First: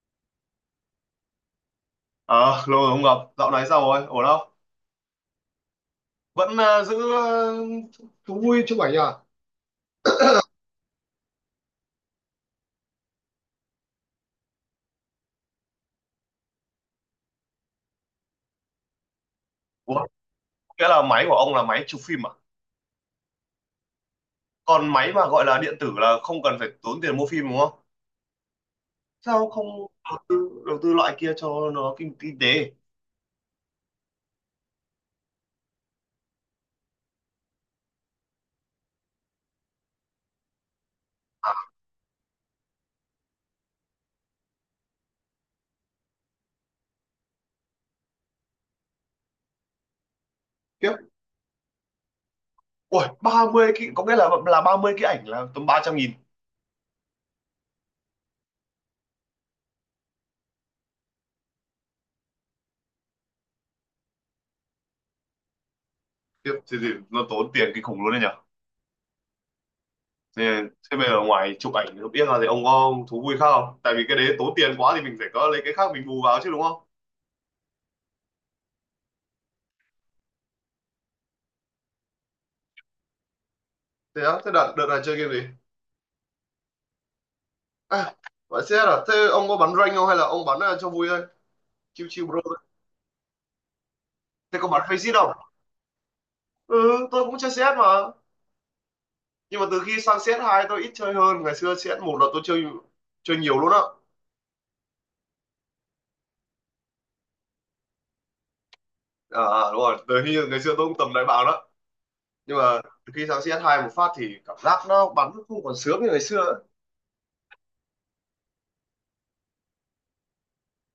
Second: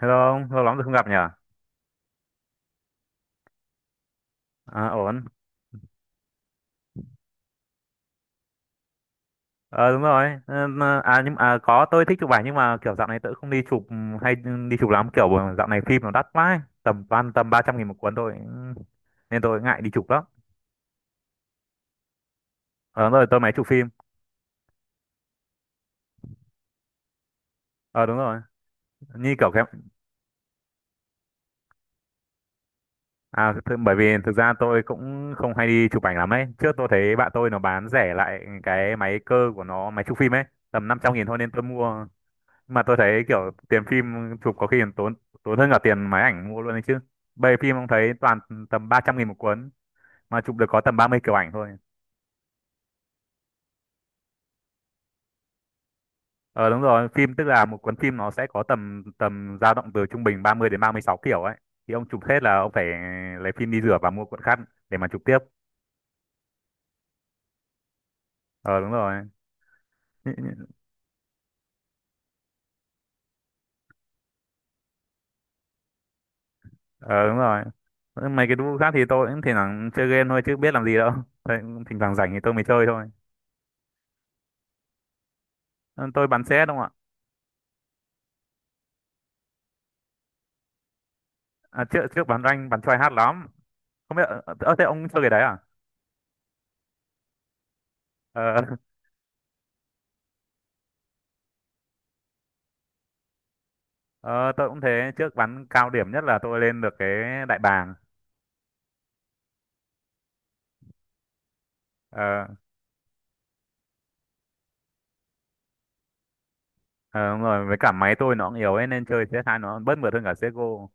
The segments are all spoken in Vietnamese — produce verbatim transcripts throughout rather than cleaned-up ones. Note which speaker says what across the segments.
Speaker 1: Hello ông, lâu lắm rồi không gặp nhỉ?
Speaker 2: Ờ, lâu rồi không gặp, dạo này sao rồi, ổn không?
Speaker 1: À, ổn.
Speaker 2: Vẫn ờ, giữ ờ, thú vui chụp ảnh à?
Speaker 1: Ờ đúng rồi. Ờ, mà- À nhưng mà à, có tôi thích chụp ảnh nhưng mà kiểu dạo này tôi không đi chụp ừ, hay đi chụp lắm. Kiểu dạo này phim nó đắt quá, ấy. tầm ban tầm ba trăm nghìn một cuốn thôi, ừ, nên tôi ngại đi
Speaker 2: Ủa,
Speaker 1: chụp lắm.
Speaker 2: nghĩa là máy của ông là máy chụp phim à?
Speaker 1: Ờ đúng rồi, tôi máy chụp phim.
Speaker 2: Còn máy mà gọi là điện tử là không cần phải tốn tiền mua phim đúng không?
Speaker 1: Ờ đúng rồi. Như
Speaker 2: Sao
Speaker 1: kiểu cái
Speaker 2: không đầu tư, đầu tư loại kia cho nó kinh, kinh tế?
Speaker 1: à th bởi vì thực ra tôi cũng không hay đi chụp ảnh lắm ấy. Trước tôi thấy bạn tôi nó bán rẻ lại cái máy cơ của nó, máy chụp phim ấy, tầm năm trăm nghìn thôi nên
Speaker 2: À,
Speaker 1: tôi mua. Mà tôi thấy kiểu tiền phim chụp có khi còn tốn tốn hơn cả tiền máy ảnh mua luôn đấy chứ. Bây giờ phim ông thấy toàn tầm ba trăm nghìn một cuốn mà chụp được có
Speaker 2: tiếp,
Speaker 1: tầm ba mươi kiểu ảnh thôi.
Speaker 2: ui, ba mươi cái, có nghĩa là là ba mươi cái ảnh là tầm ba trăm nghìn.
Speaker 1: Ờ đúng rồi, phim tức là một cuốn phim nó sẽ có tầm tầm dao động từ trung bình ba mươi đến ba mươi sáu kiểu ấy, thì ông chụp hết là ông phải lấy phim đi rửa và mua cuộn khác để mà chụp tiếp.
Speaker 2: Tiếp, thì, thì nó tốn tiền kinh khủng luôn đấy nhở?
Speaker 1: Ờ đúng rồi.
Speaker 2: Thế, thế bây giờ ngoài chụp ảnh không biết là thì ông có thú vui khác không? Tại vì cái đấy tốn tiền quá thì mình phải có lấy cái khác mình bù vào chứ đúng không?
Speaker 1: Ờ đúng rồi. Mấy cái vụ khác thì tôi cũng thỉnh thoảng chơi game thôi chứ biết làm gì đâu. Thế, thỉnh thoảng rảnh thì tôi mới chơi thôi.
Speaker 2: Thế á, thế đợt, đợt này chơi game gì?
Speaker 1: Ờ, tôi bắn xe đúng không ạ.
Speaker 2: À, bạn xe à? Thế ông có bắn rank không hay là ông bắn ờ, cho vui thôi?
Speaker 1: à, trước
Speaker 2: Chill
Speaker 1: trước
Speaker 2: chill bro.
Speaker 1: bắn rank bắn try hard lắm. Không biết ờ
Speaker 2: Thế có
Speaker 1: ờ,
Speaker 2: bắn
Speaker 1: thế ông
Speaker 2: face
Speaker 1: chơi cái
Speaker 2: không?
Speaker 1: đấy à.
Speaker 2: Ừ, tôi cũng chơi xê ét mà.
Speaker 1: Ờ,
Speaker 2: Nhưng mà từ khi sang cs hai tôi ít chơi hơn. Ngày xưa cs một là tôi chơi chơi nhiều luôn á.
Speaker 1: ờ, tôi cũng thế. Trước bắn cao điểm nhất là tôi lên được cái đại bàng.
Speaker 2: À, à, đúng rồi. Từ khi ngày xưa tôi cũng tầm đại bàng đó.
Speaker 1: ờ,
Speaker 2: Nhưng mà từ khi sang cs hai một phát thì cảm giác nó bắn nó không còn sướng như ngày xưa ấy.
Speaker 1: ờ, đúng rồi, với cả máy tôi nó cũng yếu ấy, nên chơi c e hai nó bớt mượt hơn cả c e s giê ô.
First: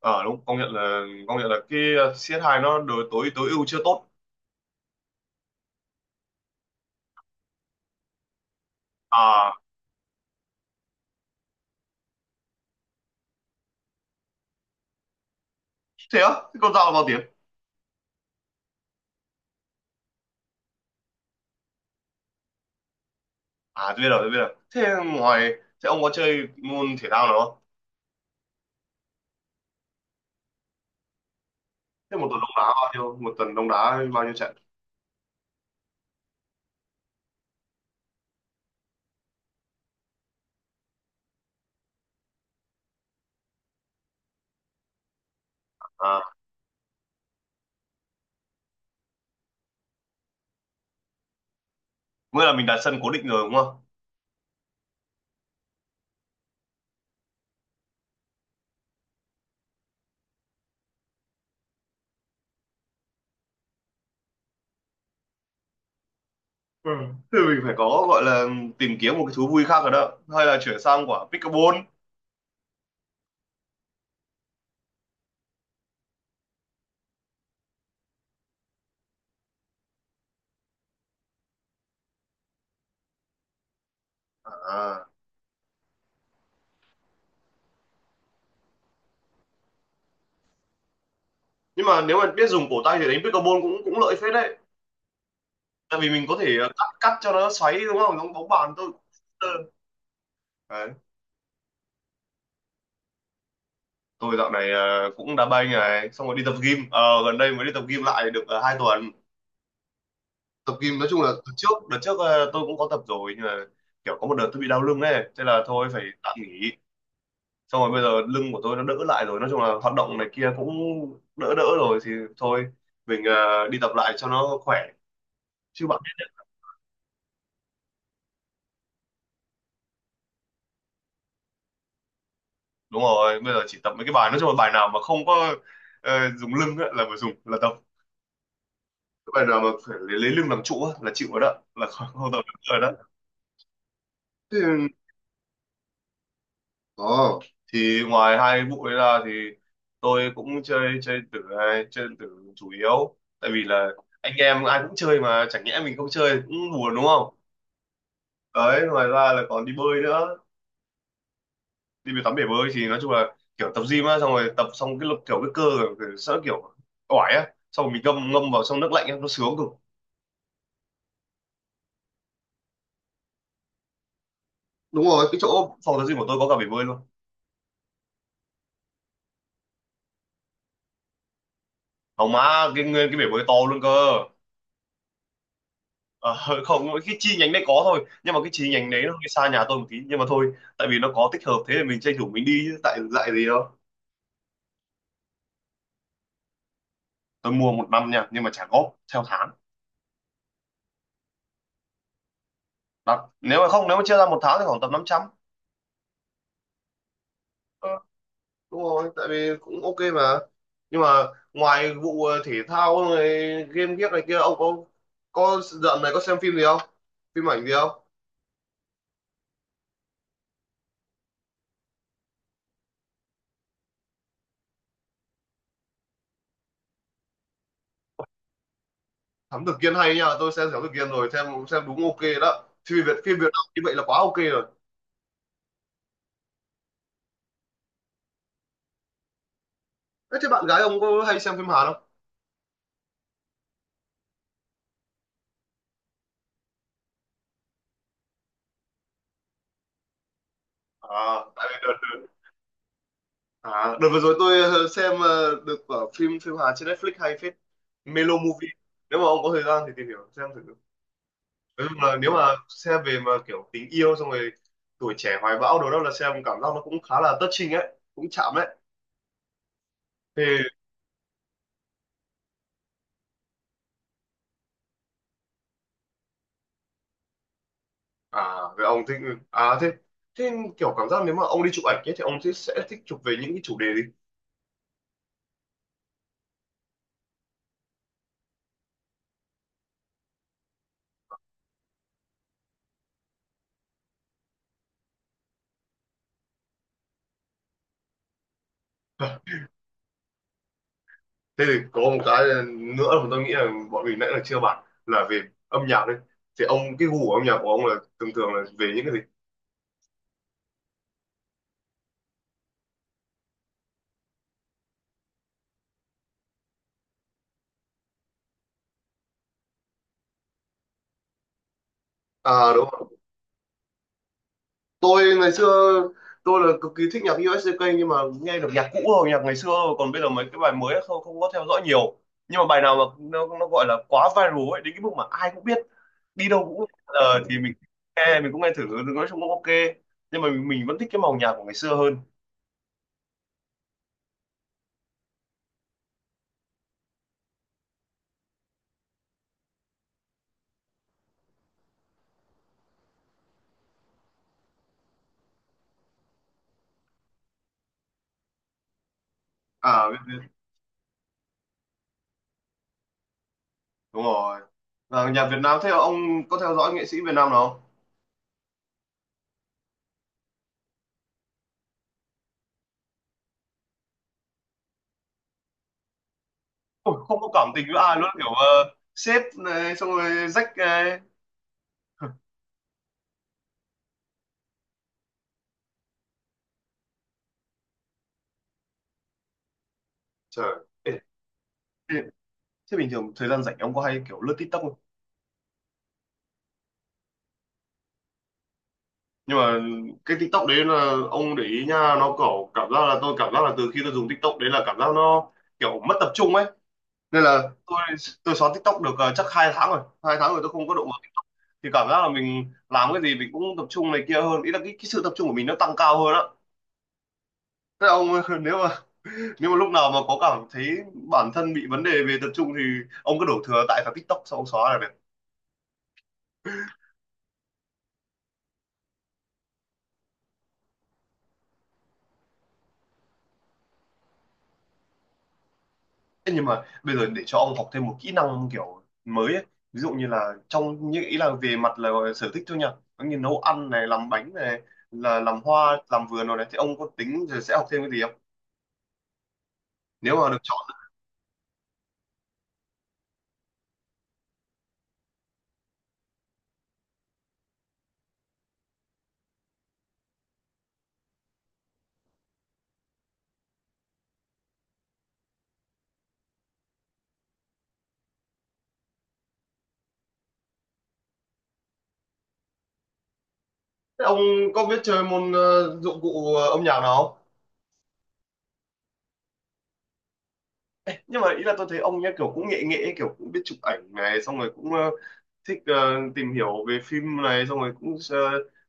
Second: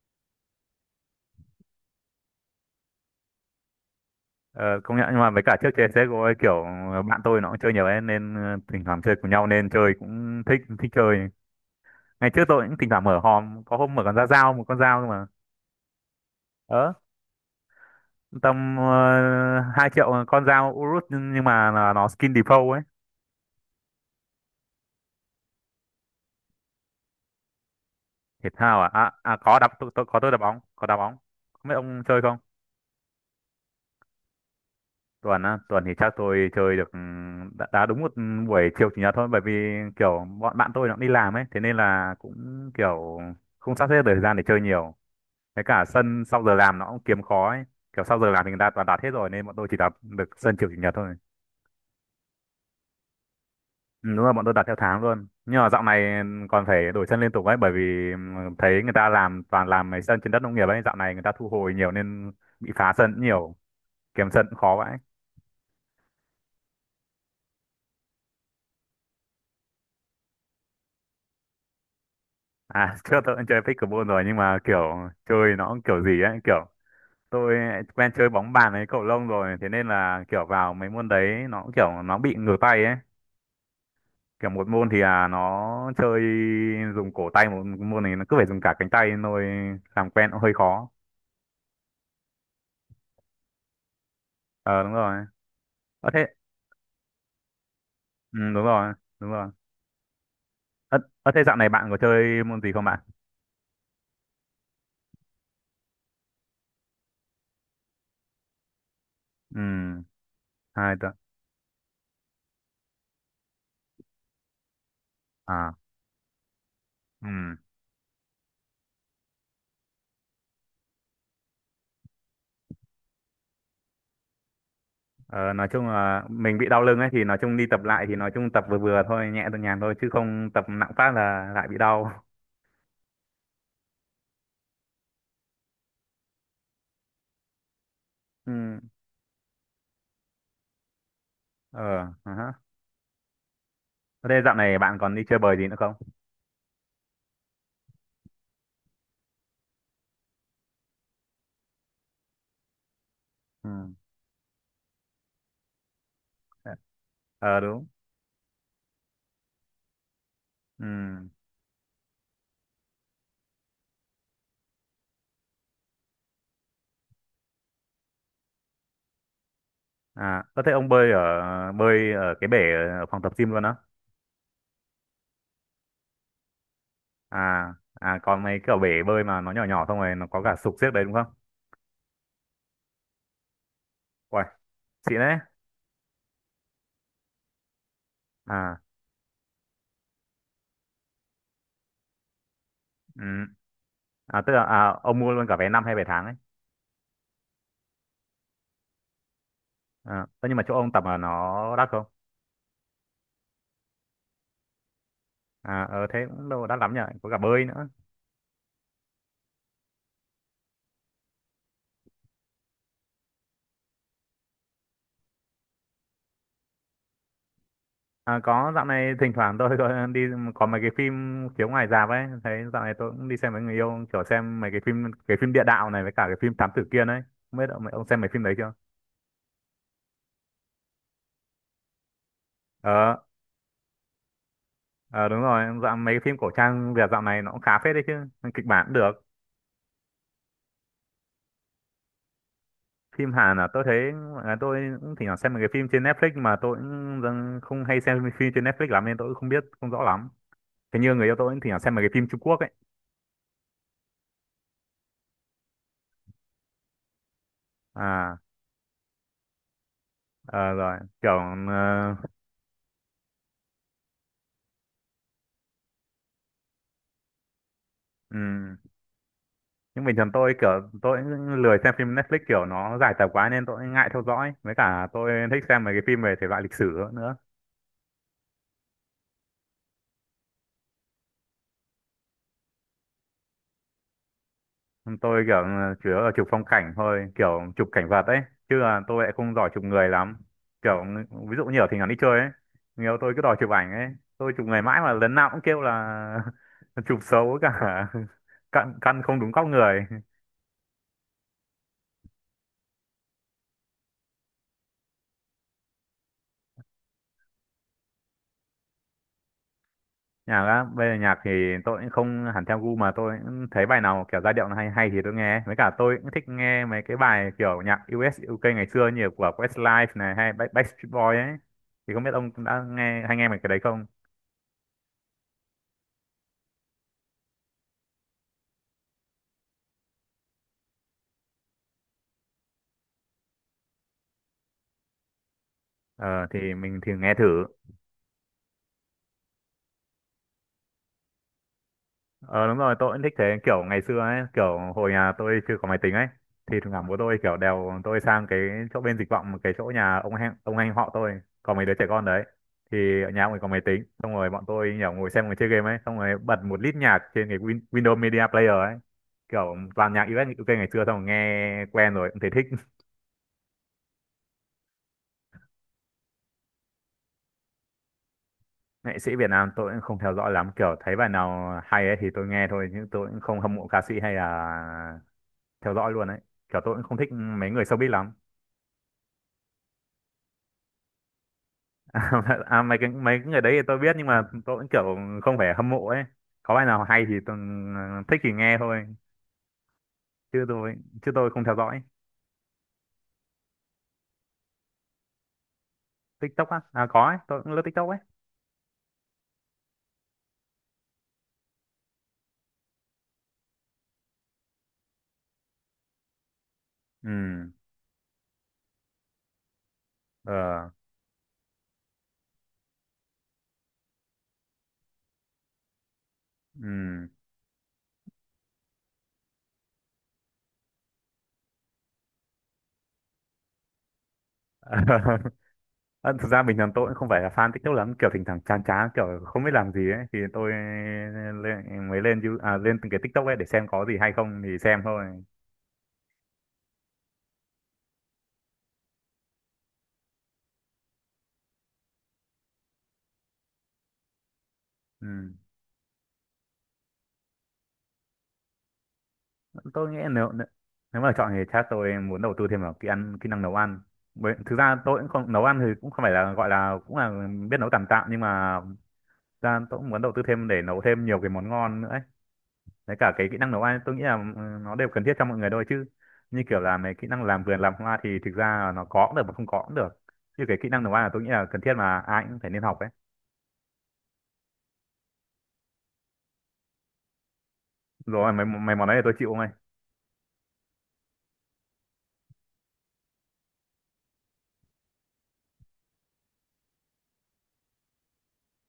Speaker 2: Ờ đúng, công nhận là công nhận là cái ờ, si ét hai nó đối tối tối ưu chưa tốt.
Speaker 1: ờ, công nhận. Nhưng mà với cả trước chơi c e s giê ô ấy, kiểu ờ, bạn tôi nó cũng chơi nhiều ấy, nên ờ, thỉnh thoảng chơi cùng nhau
Speaker 2: À,
Speaker 1: nên chơi cũng thích thích chơi. Ngày trước tôi cũng thỉnh thoảng mở hòm, có hôm mở con ra dao một con dao cơ mà.
Speaker 2: thế á? Thế con dao là
Speaker 1: ờ
Speaker 2: bao tiền?
Speaker 1: tầm uh, hai triệu con dao Urus nhưng nhưng mà là nó skin default ấy.
Speaker 2: À, tôi biết rồi, tôi biết rồi. Thế ngoài thế ông có chơi môn thể thao nào không?
Speaker 1: Thể thao à. À, à có đá, tôi, tôi có tôi đá bóng, có đá bóng. Không biết ông
Speaker 2: Thế
Speaker 1: chơi
Speaker 2: một
Speaker 1: không.
Speaker 2: tuần ông đá bao nhiêu? Một tuần ông đá bao nhiêu trận?
Speaker 1: Tuần á, tuần thì chắc tôi chơi được, ừm, đá, đá đúng một buổi chiều chủ nhật thôi, bởi vì kiểu bọn bạn tôi nó cũng đi làm ấy, thế nên là cũng kiểu không sắp xếp được thời gian để chơi nhiều. Với cả
Speaker 2: À,
Speaker 1: sân sau giờ làm nó cũng kiếm khó ấy, kiểu sau giờ làm thì người ta toàn đặt hết rồi nên bọn tôi chỉ đặt được sân chiều chủ nhật thôi.
Speaker 2: nghĩa là mình đặt sân cố định rồi đúng không?
Speaker 1: Ừ, đúng, là bọn tôi đặt theo tháng luôn. Nhưng mà dạo này còn phải đổi sân liên tục ấy, bởi vì ừm, thấy người ta làm toàn làm mấy sân trên đất nông nghiệp ấy, dạo này người ta thu hồi nhiều nên bị phá sân cũng nhiều. Kiếm trận khó vậy.
Speaker 2: Ừ. Thì mình phải có gọi là tìm kiếm một cái thú vui khác rồi đó. Hay là chuyển sang quả pickleball.
Speaker 1: À, trước tôi cũng chơi pickleball rồi, nhưng mà kiểu chơi nó cũng kiểu gì ấy, kiểu tôi quen chơi bóng bàn ấy, cầu lông rồi, thế nên là kiểu vào mấy môn đấy nó cũng kiểu nó bị ngửa tay ấy. Kiểu một môn thì
Speaker 2: À.
Speaker 1: là nó chơi dùng cổ tay, một môn này nó cứ phải dùng cả cánh tay thôi, làm quen cũng hơi khó.
Speaker 2: Nhưng mà nếu mà biết dùng cổ tay thì đánh pickleball cũng cũng lợi phết đấy.
Speaker 1: Ờ đúng rồi.
Speaker 2: Tại
Speaker 1: Ờ
Speaker 2: vì mình
Speaker 1: thế,
Speaker 2: có thể ờ, cắt cắt cho nó xoáy đúng không? Giống
Speaker 1: ừ,
Speaker 2: bóng
Speaker 1: đúng
Speaker 2: bàn
Speaker 1: rồi,
Speaker 2: tôi.
Speaker 1: đúng rồi.
Speaker 2: Đấy.
Speaker 1: Ờ, ờ thế dạo này bạn có chơi môn gì không bạn?
Speaker 2: Tôi dạo này ờ, cũng đá banh này, xong rồi đi tập gym. Ờ, gần đây mới đi tập gym lại được uh, hai tuần.
Speaker 1: Ừ,
Speaker 2: Tập
Speaker 1: hai
Speaker 2: gym nói
Speaker 1: tuần.
Speaker 2: chung là từ trước, đợt trước ờ, tôi cũng có tập rồi, nhưng mà kiểu có một đợt tôi bị đau lưng ấy, thế là
Speaker 1: À,
Speaker 2: thôi phải tạm nghỉ.
Speaker 1: ừ.
Speaker 2: Xong rồi bây giờ lưng của tôi nó đỡ lại rồi, nói chung là hoạt động này kia cũng đỡ đỡ rồi thì thôi mình ờ, đi tập lại cho nó khỏe
Speaker 1: Ờ, nói chung
Speaker 2: chứ bạn.
Speaker 1: là mình bị đau lưng ấy thì nói chung đi tập lại thì nói chung tập vừa vừa thôi, nhẹ thôi, nhàn thôi, chứ không tập nặng phát là lại bị đau.
Speaker 2: Đúng rồi, bây giờ chỉ tập mấy cái bài, nói chung là bài nào mà không có ờ, dùng lưng á, là phải dùng là tập
Speaker 1: Ừ.
Speaker 2: cái bài nào mà phải lấy, lấy lưng làm trụ á, là chịu rồi đó, là không,
Speaker 1: ờ
Speaker 2: không
Speaker 1: ờ
Speaker 2: tập
Speaker 1: hả.
Speaker 2: được rồi đó
Speaker 1: Thế dạo này
Speaker 2: thì,
Speaker 1: bạn còn đi chơi bời gì nữa không?
Speaker 2: oh. Thì ngoài hai vụ đấy ra thì tôi cũng chơi chơi tử này, chơi tử chủ yếu tại vì
Speaker 1: Ừ.
Speaker 2: là anh em ai cũng chơi mà chẳng nhẽ mình không chơi cũng buồn đúng không.
Speaker 1: Ờ đúng.
Speaker 2: Đấy ngoài ra là còn đi bơi nữa,
Speaker 1: Ừ.
Speaker 2: đi về tắm bể bơi thì nói chung là kiểu tập gym á, xong rồi tập xong cái lực kiểu cái cơ kiểu, sợ kiểu oải á, xong rồi mình ngâm ngâm vào trong nước lạnh á nó sướng cực.
Speaker 1: À có thể ông bơi ở bơi ở cái bể ở phòng tập gym luôn á?
Speaker 2: Đúng rồi, cái chỗ phòng tập gym của tôi có cả bể bơi luôn.
Speaker 1: À, à còn mấy cái ở bể bơi mà nó nhỏ nhỏ xong rồi nó có cả sục xiếc đấy đúng không?
Speaker 2: Hỏng má, cái nguyên cái bể bơi to luôn cơ.
Speaker 1: Uầy, xịn đấy.
Speaker 2: Ờ, không, cái chi nhánh đấy có thôi, nhưng mà cái chi
Speaker 1: À.
Speaker 2: nhánh đấy nó hơi xa nhà tôi một tí nhưng mà thôi, tại vì nó có tích hợp thế thì mình tranh thủ mình đi chứ tại dạy
Speaker 1: Ừ.
Speaker 2: gì đâu.
Speaker 1: À tức là à, ông mua luôn cả vé năm hay vé tháng ấy?
Speaker 2: Tôi mua một năm nha nhưng mà trả góp theo tháng.
Speaker 1: À, thế nhưng mà chỗ ông tập là nó đắt không?
Speaker 2: Đặt nếu mà không, nếu mà chia ra một tháng thì khoảng tầm năm trăm.
Speaker 1: À, ờ thế cũng đâu đắt lắm nhỉ, có cả bơi nữa.
Speaker 2: Ờ, đúng rồi tại vì cũng ok mà, nhưng mà ngoài vụ ờ, thể thao này, game ghiếc này kia ông có có dạo này có xem phim gì không, phim ảnh gì không?
Speaker 1: À, có, dạo này thỉnh thoảng tôi có đi, có mấy cái phim chiếu ngoài rạp ấy, thấy dạo này tôi cũng đi xem với người yêu, kiểu xem mấy cái phim, cái phim địa đạo này với cả cái phim Thám Tử Kiên ấy. Không biết ông, ông xem mấy phim đấy chưa?
Speaker 2: Thám tử Kiên hay nha, tôi xem Thám tử Kiên rồi, xem xem đúng ok đó, phim Việt,
Speaker 1: Ờ,
Speaker 2: phim Việt Nam như vậy là quá ok rồi.
Speaker 1: ờ đúng rồi, dạo mấy cái phim cổ trang Việt dạo này nó cũng khá phết đấy chứ, kịch bản cũng được.
Speaker 2: Thế, thế bạn gái ông có hay xem phim Hàn không?
Speaker 1: Phim Hàn là tôi thấy, à, tôi cũng thỉnh thoảng xem mấy cái phim trên Netflix mà tôi cũng dần- không hay xem phim trên Netflix lắm nên tôi cũng không biết, không rõ lắm. Thế như người yêu
Speaker 2: À
Speaker 1: tôi cũng
Speaker 2: tại
Speaker 1: thỉnh
Speaker 2: vì
Speaker 1: thoảng xem
Speaker 2: đợt
Speaker 1: mấy cái phim
Speaker 2: đợt,
Speaker 1: Trung Quốc ấy.
Speaker 2: à, đợt vừa rồi tôi ờ, xem ờ, được ở phim phim Hàn trên Netflix hay phết. Melo
Speaker 1: À.
Speaker 2: Movie, nếu mà ông có thời gian thì tìm hiểu xem
Speaker 1: Ờ
Speaker 2: thử.
Speaker 1: rồi kiểu
Speaker 2: Nói
Speaker 1: ờ,
Speaker 2: chung nếu mà xem về mà kiểu tình yêu xong rồi tuổi trẻ hoài bão đồ đó là xem cảm giác nó cũng khá là touching ấy, cũng chạm ấy.
Speaker 1: ừm. Nhưng bình thường
Speaker 2: Thì
Speaker 1: tôi kiểu tôi cũng lười xem phim Netflix, kiểu nó dài tập quá nên tôi ngại theo dõi, với cả tôi thích xem mấy cái phim về thể loại lịch sử nữa.
Speaker 2: à về ông thích ừ, à thế thế kiểu cảm giác nếu mà ông đi chụp ảnh ấy thì ông sẽ sẽ thích chụp về những cái chủ đề gì?
Speaker 1: Tôi kiểu ờ, chủ yếu là chụp phong cảnh thôi, kiểu chụp cảnh vật ấy, chứ là tôi lại không giỏi chụp người lắm. Kiểu ví dụ như ở thỉnh thoảng đi chơi ấy, nhiều tôi cứ đòi chụp ảnh ấy, tôi chụp người mãi mà lần nào cũng kêu là chụp xấu cả căn căn không đúng góc người.
Speaker 2: Thế thì có một cái nữa mà tôi nghĩ là bọn mình nãy là chưa bàn là về âm nhạc đấy. Thì ông cái gu của âm nhạc của ông là thường thường là về những cái gì?
Speaker 1: Nhạc á, bây giờ nhạc thì tôi cũng không hẳn theo gu, mà tôi cũng thấy bài nào kiểu giai điệu nó hay hay thì tôi nghe, với cả tôi cũng thích nghe mấy cái bài kiểu nhạc u es u ca ngày xưa như của Westlife này, hay Back- Backstreet Boys ấy. Thì không biết ông
Speaker 2: À
Speaker 1: đã
Speaker 2: đúng,
Speaker 1: nghe hay nghe mấy cái đấy không?
Speaker 2: tôi ngày xưa tôi là cực kỳ thích nhạc u ét gi ca nhưng mà nghe được nhạc cũ rồi nhạc ngày xưa thôi. Còn bây giờ mấy cái bài mới không, không có theo dõi nhiều, nhưng mà bài nào mà nó nó gọi là quá viral ấy đến cái mức mà ai cũng biết,
Speaker 1: Ờ
Speaker 2: đi đâu
Speaker 1: thì
Speaker 2: cũng
Speaker 1: mình thử nghe
Speaker 2: ờ, thì
Speaker 1: thử
Speaker 2: mình nghe mình cũng nghe thử, nói chung cũng ok, nhưng mà mình, mình vẫn thích cái màu nhạc của ngày xưa hơn.
Speaker 1: Ờ đúng rồi, tôi cũng thích thế. Kiểu ngày xưa ấy, kiểu hồi nhà tôi chưa có máy tính ấy, thì thỉnh thoảng bố tôi kiểu đèo tôi sang cái chỗ bên Dịch Vọng, cái chỗ nhà ông anh, ông anh họ tôi có mấy đứa trẻ con đấy, thì ở nhà ông ấy có máy tính, xong rồi bọn tôi nhỏ ngồi xem ngồi chơi game ấy, xong rồi bật một lít nhạc trên cái Win- Windows Media Player ấy, kiểu
Speaker 2: À
Speaker 1: toàn
Speaker 2: biết,
Speaker 1: nhạc
Speaker 2: biết.
Speaker 1: u ét u ca ngày xưa, xong rồi nghe quen rồi cũng thấy thích.
Speaker 2: Đúng rồi. Và nhạc Việt Nam thế là ông có theo dõi nghệ sĩ Việt Nam nào không?
Speaker 1: Nghệ sĩ Việt Nam tôi cũng không theo dõi lắm, kiểu thấy bài nào hay ấy thì tôi nghe thôi, nhưng tôi cũng không hâm mộ ca sĩ hay là theo dõi luôn ấy. Kiểu tôi cũng không
Speaker 2: Ôi,
Speaker 1: thích
Speaker 2: không có cảm
Speaker 1: mấy người
Speaker 2: tình với
Speaker 1: showbiz
Speaker 2: ai luôn
Speaker 1: lắm.
Speaker 2: kiểu uh, sếp này xong rồi rách này,
Speaker 1: À, à, mấy cái mấy cái người đấy thì tôi biết, nhưng mà tôi vẫn kiểu không phải hâm mộ ấy. Có bài nào hay thì tôi ờ, thích thì nghe thôi, chứ
Speaker 2: trời,
Speaker 1: tôi chứ tôi không theo dõi.
Speaker 2: ê, thế bình thường thời gian rảnh ông có hay kiểu lướt TikTok không?
Speaker 1: TikTok á, à có ấy, tôi cũng lướt TikTok ấy.
Speaker 2: Nhưng mà cái TikTok đấy là ông để ý nha, nó kiểu cảm giác là tôi cảm giác là từ khi tôi dùng TikTok đấy là cảm giác nó kiểu mất tập trung ấy. Nên là
Speaker 1: Ừ.
Speaker 2: tôi tôi xóa TikTok được ờ, chắc hai tháng rồi, hai tháng rồi tôi
Speaker 1: Ờ.
Speaker 2: không có động vào TikTok. Thì cảm giác là mình làm cái gì mình cũng tập trung này kia hơn, ý là cái, cái sự tập trung của mình nó tăng cao hơn á.
Speaker 1: Ừ.
Speaker 2: Thế ông nếu mà nếu mà lúc nào mà có cảm thấy bản thân bị vấn đề về tập trung thì ông cứ đổ thừa tại vào TikTok xong ông xóa là.
Speaker 1: Ờ, thực ra bình thường tôi cũng không phải là fan TikTok lắm, kiểu thỉnh thoảng chán chán kiểu không biết làm gì ấy thì tôi lên, mới lên You- à, lên từng cái TikTok ấy để xem có gì hay không thì xem thôi.
Speaker 2: Thế nhưng mà bây giờ để cho ông học thêm một kỹ năng kiểu mới ấy. Ví dụ như là trong như ý là về mặt là gọi là sở thích thôi nha, giống như nấu ăn này, làm bánh này,
Speaker 1: Ừ,
Speaker 2: là làm hoa làm vườn rồi này thì ông có tính rồi sẽ học thêm cái gì không,
Speaker 1: tôi nghĩ
Speaker 2: nếu
Speaker 1: nếu
Speaker 2: mà được chọn?
Speaker 1: nếu mà chọn thì chắc tôi muốn đầu tư thêm vào kỹ ăn kỹ năng nấu ăn. Bởi, thực ra tôi cũng không nấu ăn thì cũng không phải là, gọi là cũng là biết nấu tạm tạm, nhưng mà thực ra tôi cũng muốn đầu tư thêm để nấu thêm nhiều cái món ngon nữa ấy. Đấy, cả cái kỹ năng nấu ăn tôi nghĩ là, ừ, nó đều cần thiết cho mọi người thôi, chứ như kiểu là mấy kỹ năng làm vườn làm hoa thì thực ra là nó có cũng được mà không có cũng được, chứ cái kỹ năng nấu ăn là tôi nghĩ là cần thiết mà ai cũng phải nên học ấy.
Speaker 2: Thế ông có biết chơi môn ờ, dụng cụ ờ, âm nhạc nào không?
Speaker 1: Rồi mấy mấy món đấy thì tôi chịu.
Speaker 2: Nhưng mà ý là tôi thấy ông nhá kiểu cũng nghệ nghệ kiểu cũng biết chụp ảnh này xong rồi cũng ờ, thích ờ, tìm hiểu về phim này xong rồi cũng ờ,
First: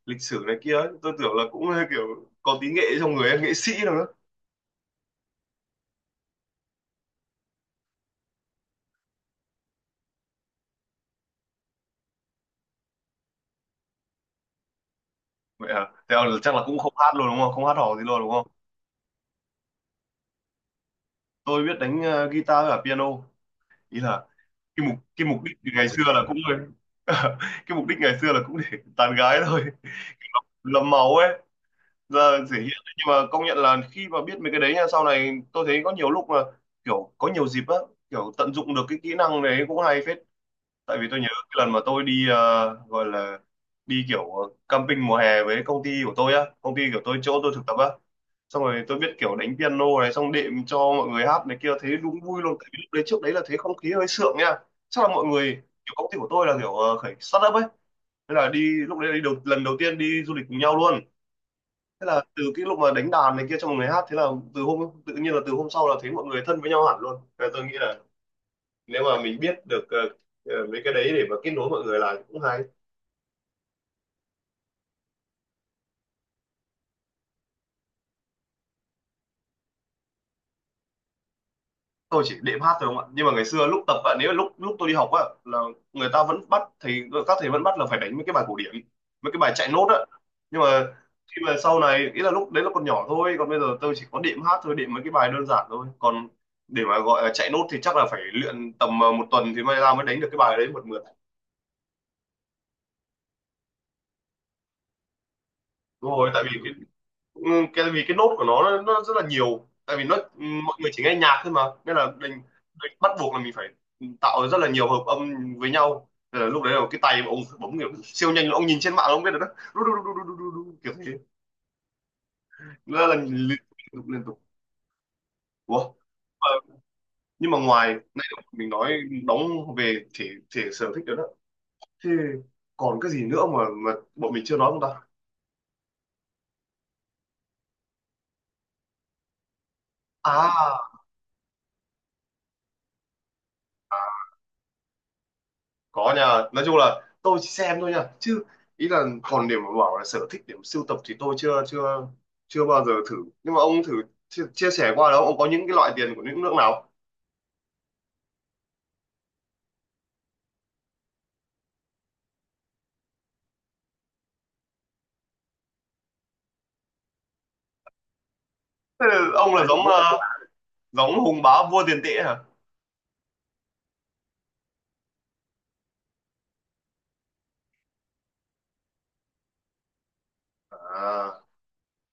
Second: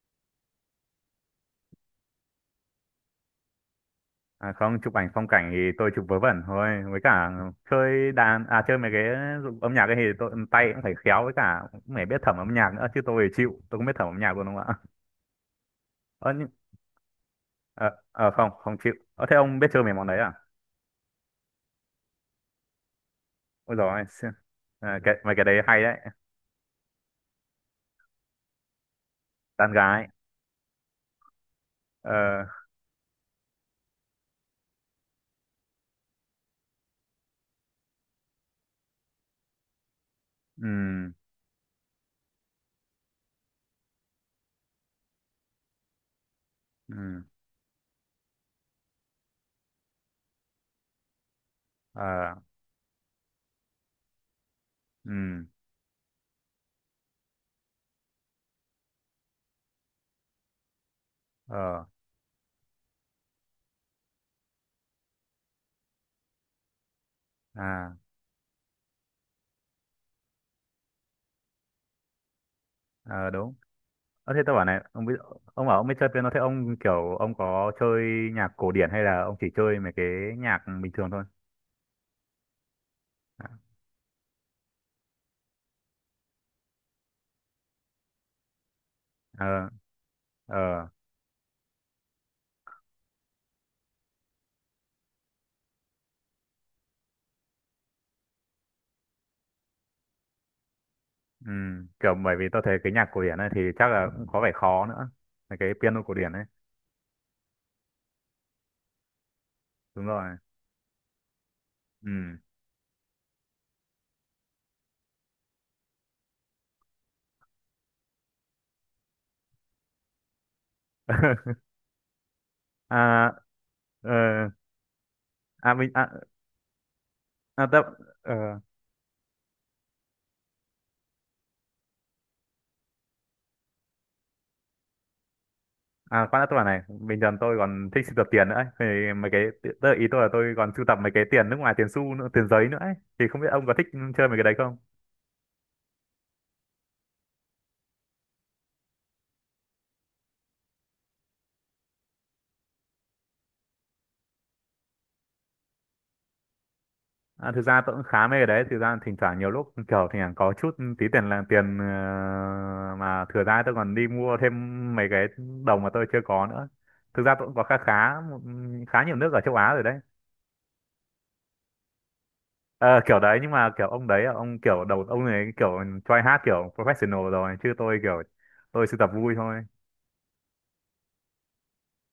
Speaker 2: lịch sử này kia ấy. Tôi tưởng là cũng ờ, kiểu có tí nghệ trong người ấy, nghệ sĩ đâu.
Speaker 1: À không, chụp ảnh phong cảnh thì tôi chụp vớ vẩn thôi, với cả chơi đàn, à chơi mấy cái dụng âm nhạc ấy thì tôi tay cũng phải khéo, với cả cũng phải biết thẩm âm nhạc nữa, chứ tôi thì chịu, tôi không biết thẩm âm nhạc luôn đúng không ạ?
Speaker 2: Vậy à, thế là
Speaker 1: Ơ nhưng
Speaker 2: chắc là cũng không hát luôn đúng không, không hát
Speaker 1: ờ
Speaker 2: hò gì luôn
Speaker 1: ờ,
Speaker 2: đúng không?
Speaker 1: không, không chịu. Ờ thế ông biết chơi mấy món đấy à?
Speaker 2: Tôi biết đánh ờ, guitar và piano.
Speaker 1: Ôi giời
Speaker 2: Ý
Speaker 1: ơi,
Speaker 2: là
Speaker 1: xì-
Speaker 2: cái mục
Speaker 1: à, cái
Speaker 2: cái
Speaker 1: mấy
Speaker 2: mục
Speaker 1: cái đấy
Speaker 2: đích
Speaker 1: hay
Speaker 2: ngày
Speaker 1: đấy,
Speaker 2: xưa là cũng cái mục đích ngày xưa là cũng để tán gái thôi,
Speaker 1: đàn gái.
Speaker 2: lấm máu ấy, giờ
Speaker 1: Ờ.
Speaker 2: thể hiện đấy. Nhưng mà công nhận là khi mà biết mấy cái đấy nha, sau này tôi thấy có nhiều lúc là kiểu có nhiều dịp á, kiểu tận dụng được cái kỹ năng đấy cũng hay phết. Tại vì
Speaker 1: Ừm,
Speaker 2: tôi nhớ cái lần mà tôi đi ờ, gọi là đi kiểu ờ, camping mùa hè với công ty của tôi á, công ty của tôi
Speaker 1: ừm,
Speaker 2: chỗ tôi thực tập á, xong rồi tôi biết kiểu đánh piano này, xong đệm cho mọi người hát này kia, thấy đúng
Speaker 1: ờ,
Speaker 2: vui luôn. Tại vì lúc đấy, trước đấy là thấy không khí hơi sượng nha. Chắc là mọi
Speaker 1: ừm,
Speaker 2: người kiểu công ty của tôi là kiểu ờ, khởi start up ấy. Thế là đi, lúc đấy là đi đầu, lần đầu tiên đi du lịch cùng nhau luôn.
Speaker 1: ờ.
Speaker 2: Thế là từ cái lúc mà đánh đàn này kia cho mọi người hát, thế là từ hôm, tự nhiên là từ hôm sau là thấy mọi người thân với nhau hẳn luôn. Thế là tôi nghĩ
Speaker 1: À.
Speaker 2: là nếu mà mình biết được ờ, ờ, mấy cái đấy để mà kết nối mọi người là cũng hay.
Speaker 1: Ờ đúng. Ờ thế tôi bảo này, ông biết ông bảo ông biết chơi piano, thế ông kiểu ông có chơi nhạc cổ điển hay là ông chỉ chơi mấy cái nhạc bình thường thôi?
Speaker 2: Tôi chỉ đệm hát thôi không ạ, nhưng mà ngày
Speaker 1: À,
Speaker 2: xưa lúc tập bạn ấy, lúc lúc tôi đi học á là người ta vẫn bắt thầy các thầy vẫn bắt là phải đánh mấy cái bài cổ điển, mấy cái bài chạy
Speaker 1: ờ,
Speaker 2: nốt á. Nhưng mà
Speaker 1: ờ,
Speaker 2: khi mà sau này, ý là lúc đấy là còn nhỏ thôi, còn bây giờ tôi chỉ có đệm hát thôi, đệm mấy cái bài đơn giản thôi, còn để mà gọi là chạy nốt thì chắc là phải luyện tầm ờ, một tuần thì may ra mới đánh được cái bài đấy một mượt.
Speaker 1: ừ. Kiểu bởi vì tôi thấy cái nhạc cổ điển ấy thì chắc là cũng có vẻ khó nữa. Là cái piano
Speaker 2: Đúng
Speaker 1: cổ điển
Speaker 2: rồi,
Speaker 1: ấy.
Speaker 2: tại vì Ừ, cái vì cái nốt của nó, nó, rất là nhiều, tại vì
Speaker 1: Đúng
Speaker 2: nó ừ,
Speaker 1: rồi.
Speaker 2: mọi người chỉ nghe nhạc thôi mà, nên là mình,
Speaker 1: Ừ.
Speaker 2: mình bắt buộc là mình phải tạo rất là nhiều hợp âm với nhau. Thế là lúc đấy là cái tay mà ông phải bấm kiểu siêu nhanh, ông nhìn trên mạng ông biết được đó, đu, đu, đu, đu, đu, đu, đu, kiểu thế. Nó là
Speaker 1: À.
Speaker 2: liên tục liên tục.
Speaker 1: Ờ. À mình
Speaker 2: Ủa,
Speaker 1: à,
Speaker 2: Ờ, nhưng mà
Speaker 1: à, tôi,
Speaker 2: ngoài này
Speaker 1: ờ,
Speaker 2: mình nói đóng về thể thể sở thích đó, đó thì còn cái gì nữa mà mà bọn mình chưa nói không ta?
Speaker 1: à khoan đã tôi bảo này, bình thường tôi còn thích sưu tập tiền nữa ấy. Thì mấy cái, tức là ý tôi là tôi còn sưu
Speaker 2: À,
Speaker 1: tập mấy cái tiền nước ngoài, tiền xu nữa, tiền giấy nữa ấy. Thì không biết ông có thích chơi mấy cái đấy không?
Speaker 2: có nha, nói chung là tôi chỉ xem thôi nha, chứ ý là còn điểm mà bảo là sở thích điểm sưu tập thì tôi chưa chưa chưa bao giờ thử. Nhưng mà ông thử chia, chia sẻ qua đó, ông có những cái loại tiền của những nước nào?
Speaker 1: À, thực ra tôi cũng khá mê cái đấy, thực ra thỉnh thoảng nhiều lúc kiểu thỉnh thoảng có chút tí tiền là tiền ờ, mà thừa ra tôi còn đi mua thêm mấy cái đồng mà tôi chưa có nữa. Thực ra tôi cũng có khá khá một- khá
Speaker 2: Thế
Speaker 1: nhiều
Speaker 2: là
Speaker 1: nước ở châu
Speaker 2: ông là
Speaker 1: Á rồi
Speaker 2: giống
Speaker 1: đấy.
Speaker 2: ờ, giống hùng bá vua tiền tệ hả?
Speaker 1: Ờ, kiểu đấy, nhưng mà kiểu ông đấy ông kiểu đầu ông này kiểu try hát kiểu professional rồi, chứ tôi kiểu tôi sưu tập vui thôi.
Speaker 2: À,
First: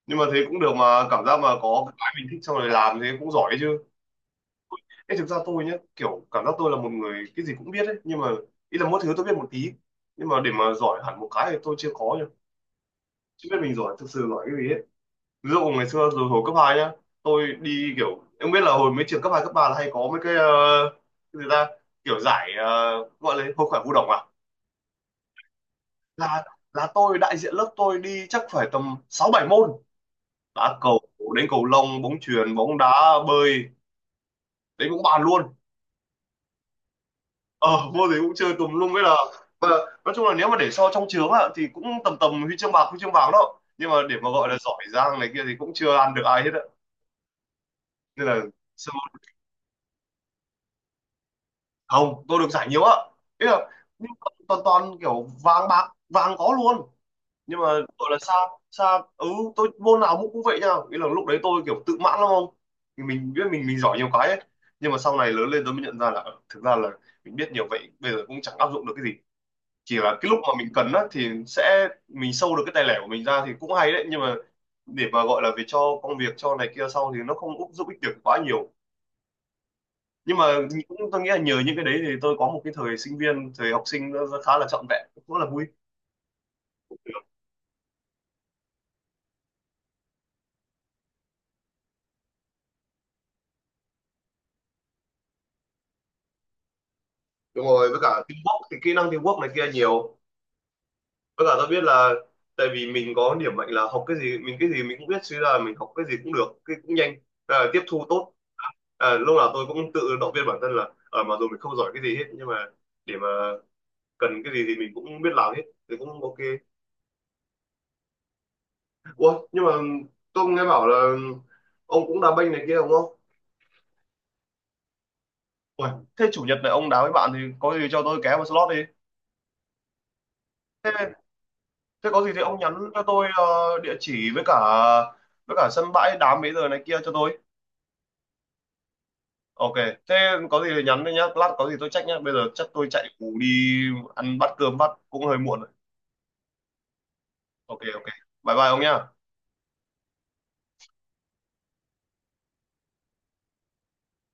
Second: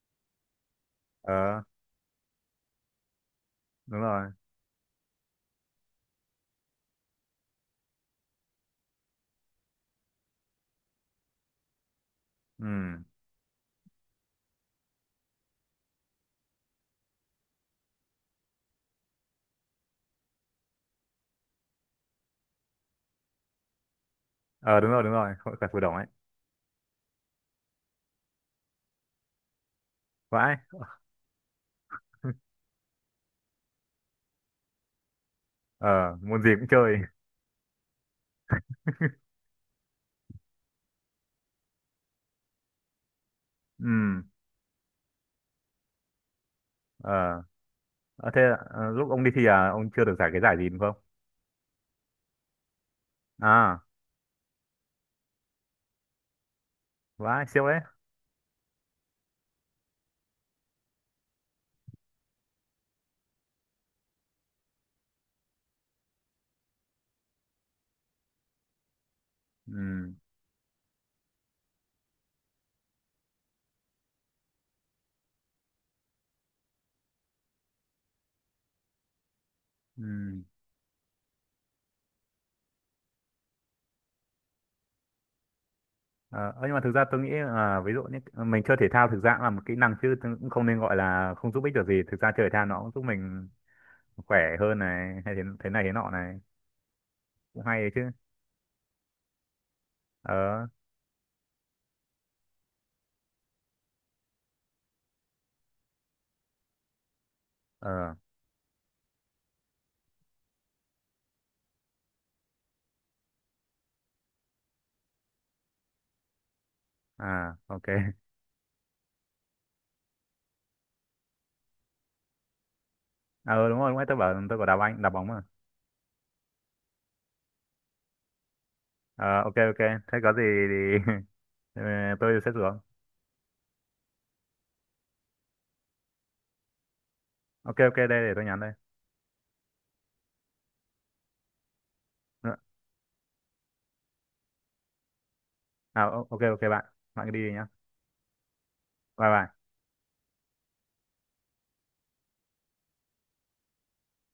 Speaker 2: nhưng mà thế cũng được mà, cảm giác mà
Speaker 1: Ờ
Speaker 2: có cái mình thích xong rồi làm thế cũng giỏi đấy chứ.
Speaker 1: đúng rồi.
Speaker 2: Ê, thực ra tôi nhá, kiểu cảm giác tôi là một người cái gì cũng biết ấy, nhưng mà ý là mỗi thứ tôi biết một tí, nhưng mà để mà giỏi hẳn một cái thì tôi chưa có nhá,
Speaker 1: Ừ.
Speaker 2: chưa biết mình giỏi, thực sự giỏi cái gì ấy. Ví dụ ngày xưa rồi hồi cấp hai nhá, tôi đi kiểu, em biết là hồi mấy trường cấp hai cấp ba là hay có mấy cái ờ, cái gì ta, kiểu giải ờ, gọi là hội khỏe vũ đồng à,
Speaker 1: Ờ đúng rồi, đúng rồi, hội cả phù đồng ấy.
Speaker 2: là là tôi đại diện lớp tôi đi chắc phải tầm sáu bảy môn,
Speaker 1: Vãi.
Speaker 2: đá cầu, đến cầu lông, bóng chuyền, bóng đá, bơi, đấy cũng bàn luôn.
Speaker 1: Ờ môn gì cũng chơi.
Speaker 2: Ờ, môn gì cũng chơi tùm lum, với là và nói chung là nếu mà để so trong trường á thì cũng tầm tầm huy chương bạc, huy chương vàng đó, nhưng mà để
Speaker 1: Ừ.
Speaker 2: mà gọi là giỏi giang này kia thì cũng chưa ăn được ai hết á,
Speaker 1: Ờ.
Speaker 2: nên
Speaker 1: Ờ, thế
Speaker 2: là
Speaker 1: ờ, lúc ông đi thi à, ông chưa được giải cái giải gì đúng không?
Speaker 2: không. Tôi được giải nhiều á, ý là,
Speaker 1: À
Speaker 2: nhưng mà toàn toàn kiểu vàng bạc, vàng có luôn.
Speaker 1: vãi,
Speaker 2: Nhưng
Speaker 1: siêu
Speaker 2: mà
Speaker 1: đấy.
Speaker 2: gọi là xa xa, ừ, tôi môn nào cũng cũng vậy nha, ý là lúc đấy tôi kiểu tự mãn lắm không, thì mình biết mình mình giỏi nhiều cái ấy. Nhưng mà sau này lớn lên tôi mới nhận ra là ờ, thực ra là mình biết nhiều vậy bây giờ cũng chẳng áp dụng được cái gì, chỉ
Speaker 1: Ừ.
Speaker 2: là cái lúc mà mình cần á thì sẽ mình sâu được cái tài lẻ của mình ra thì cũng hay đấy, nhưng mà để mà gọi là về cho công việc cho này kia sau thì nó không giúp ích được quá nhiều. Nhưng
Speaker 1: Ừ.
Speaker 2: mà cũng, tôi nghĩ là nhờ những cái đấy thì tôi có một cái thời sinh viên, thời học sinh nó khá là trọn vẹn, cũng rất là vui.
Speaker 1: Ờ, ơ, nhưng mà thực ra tôi nghĩ là, ví dụ như mình chơi thể thao thực ra cũng là một kỹ năng chứ, tôi cũng không nên gọi là không giúp ích được gì. Thực ra chơi thể thao nó cũng giúp mình khỏe hơn này, hay thế, thế này thế nọ này, cũng
Speaker 2: Đúng
Speaker 1: hay đấy
Speaker 2: rồi, với
Speaker 1: chứ.
Speaker 2: cả teamwork thì kỹ năng teamwork này kia nhiều.
Speaker 1: Ờ.
Speaker 2: Với cả tôi biết là, tại vì mình có điểm mạnh là học cái gì, mình cái gì mình cũng biết chứ, là mình học cái gì cũng được, cái cũng nhanh, à, tiếp thu
Speaker 1: Ờ.
Speaker 2: tốt. À, lúc nào tôi cũng tự động viên bản thân là ở mà dù mình không giỏi cái gì hết, nhưng mà để mà cần cái gì thì mình cũng biết làm hết thì cũng ok.
Speaker 1: À ok.
Speaker 2: Ủa, nhưng mà tôi nghe bảo là ông cũng đá banh này kia đúng không?
Speaker 1: Ờ đúng rồi đúng rồi, tôi bảo tôi có đá banh đá bóng mà.
Speaker 2: Ui, thế chủ nhật này ông đá với bạn thì có gì cho tôi ké vào slot đi.
Speaker 1: Ờ ok ok, thế có gì thì
Speaker 2: Thế,
Speaker 1: ờ,
Speaker 2: thế có gì
Speaker 1: tôi
Speaker 2: thì
Speaker 1: sẽ
Speaker 2: ông
Speaker 1: xuống.
Speaker 2: nhắn cho tôi ờ, địa chỉ, với cả với cả sân bãi, đá mấy giờ này kia cho tôi.
Speaker 1: Ok ok đây, để tôi nhắn đây.
Speaker 2: Ok, thế có gì thì nhắn đi nhá, lát có gì tôi check nhá. Bây giờ
Speaker 1: Ờ,
Speaker 2: chắc tôi chạy ngủ đi, ăn bát cơm bát cũng hơi muộn rồi.
Speaker 1: à ok ok bạn, bạn cứ đi đi nhá.
Speaker 2: Ok ok. Bye bye ông nhá.
Speaker 1: Bye bye.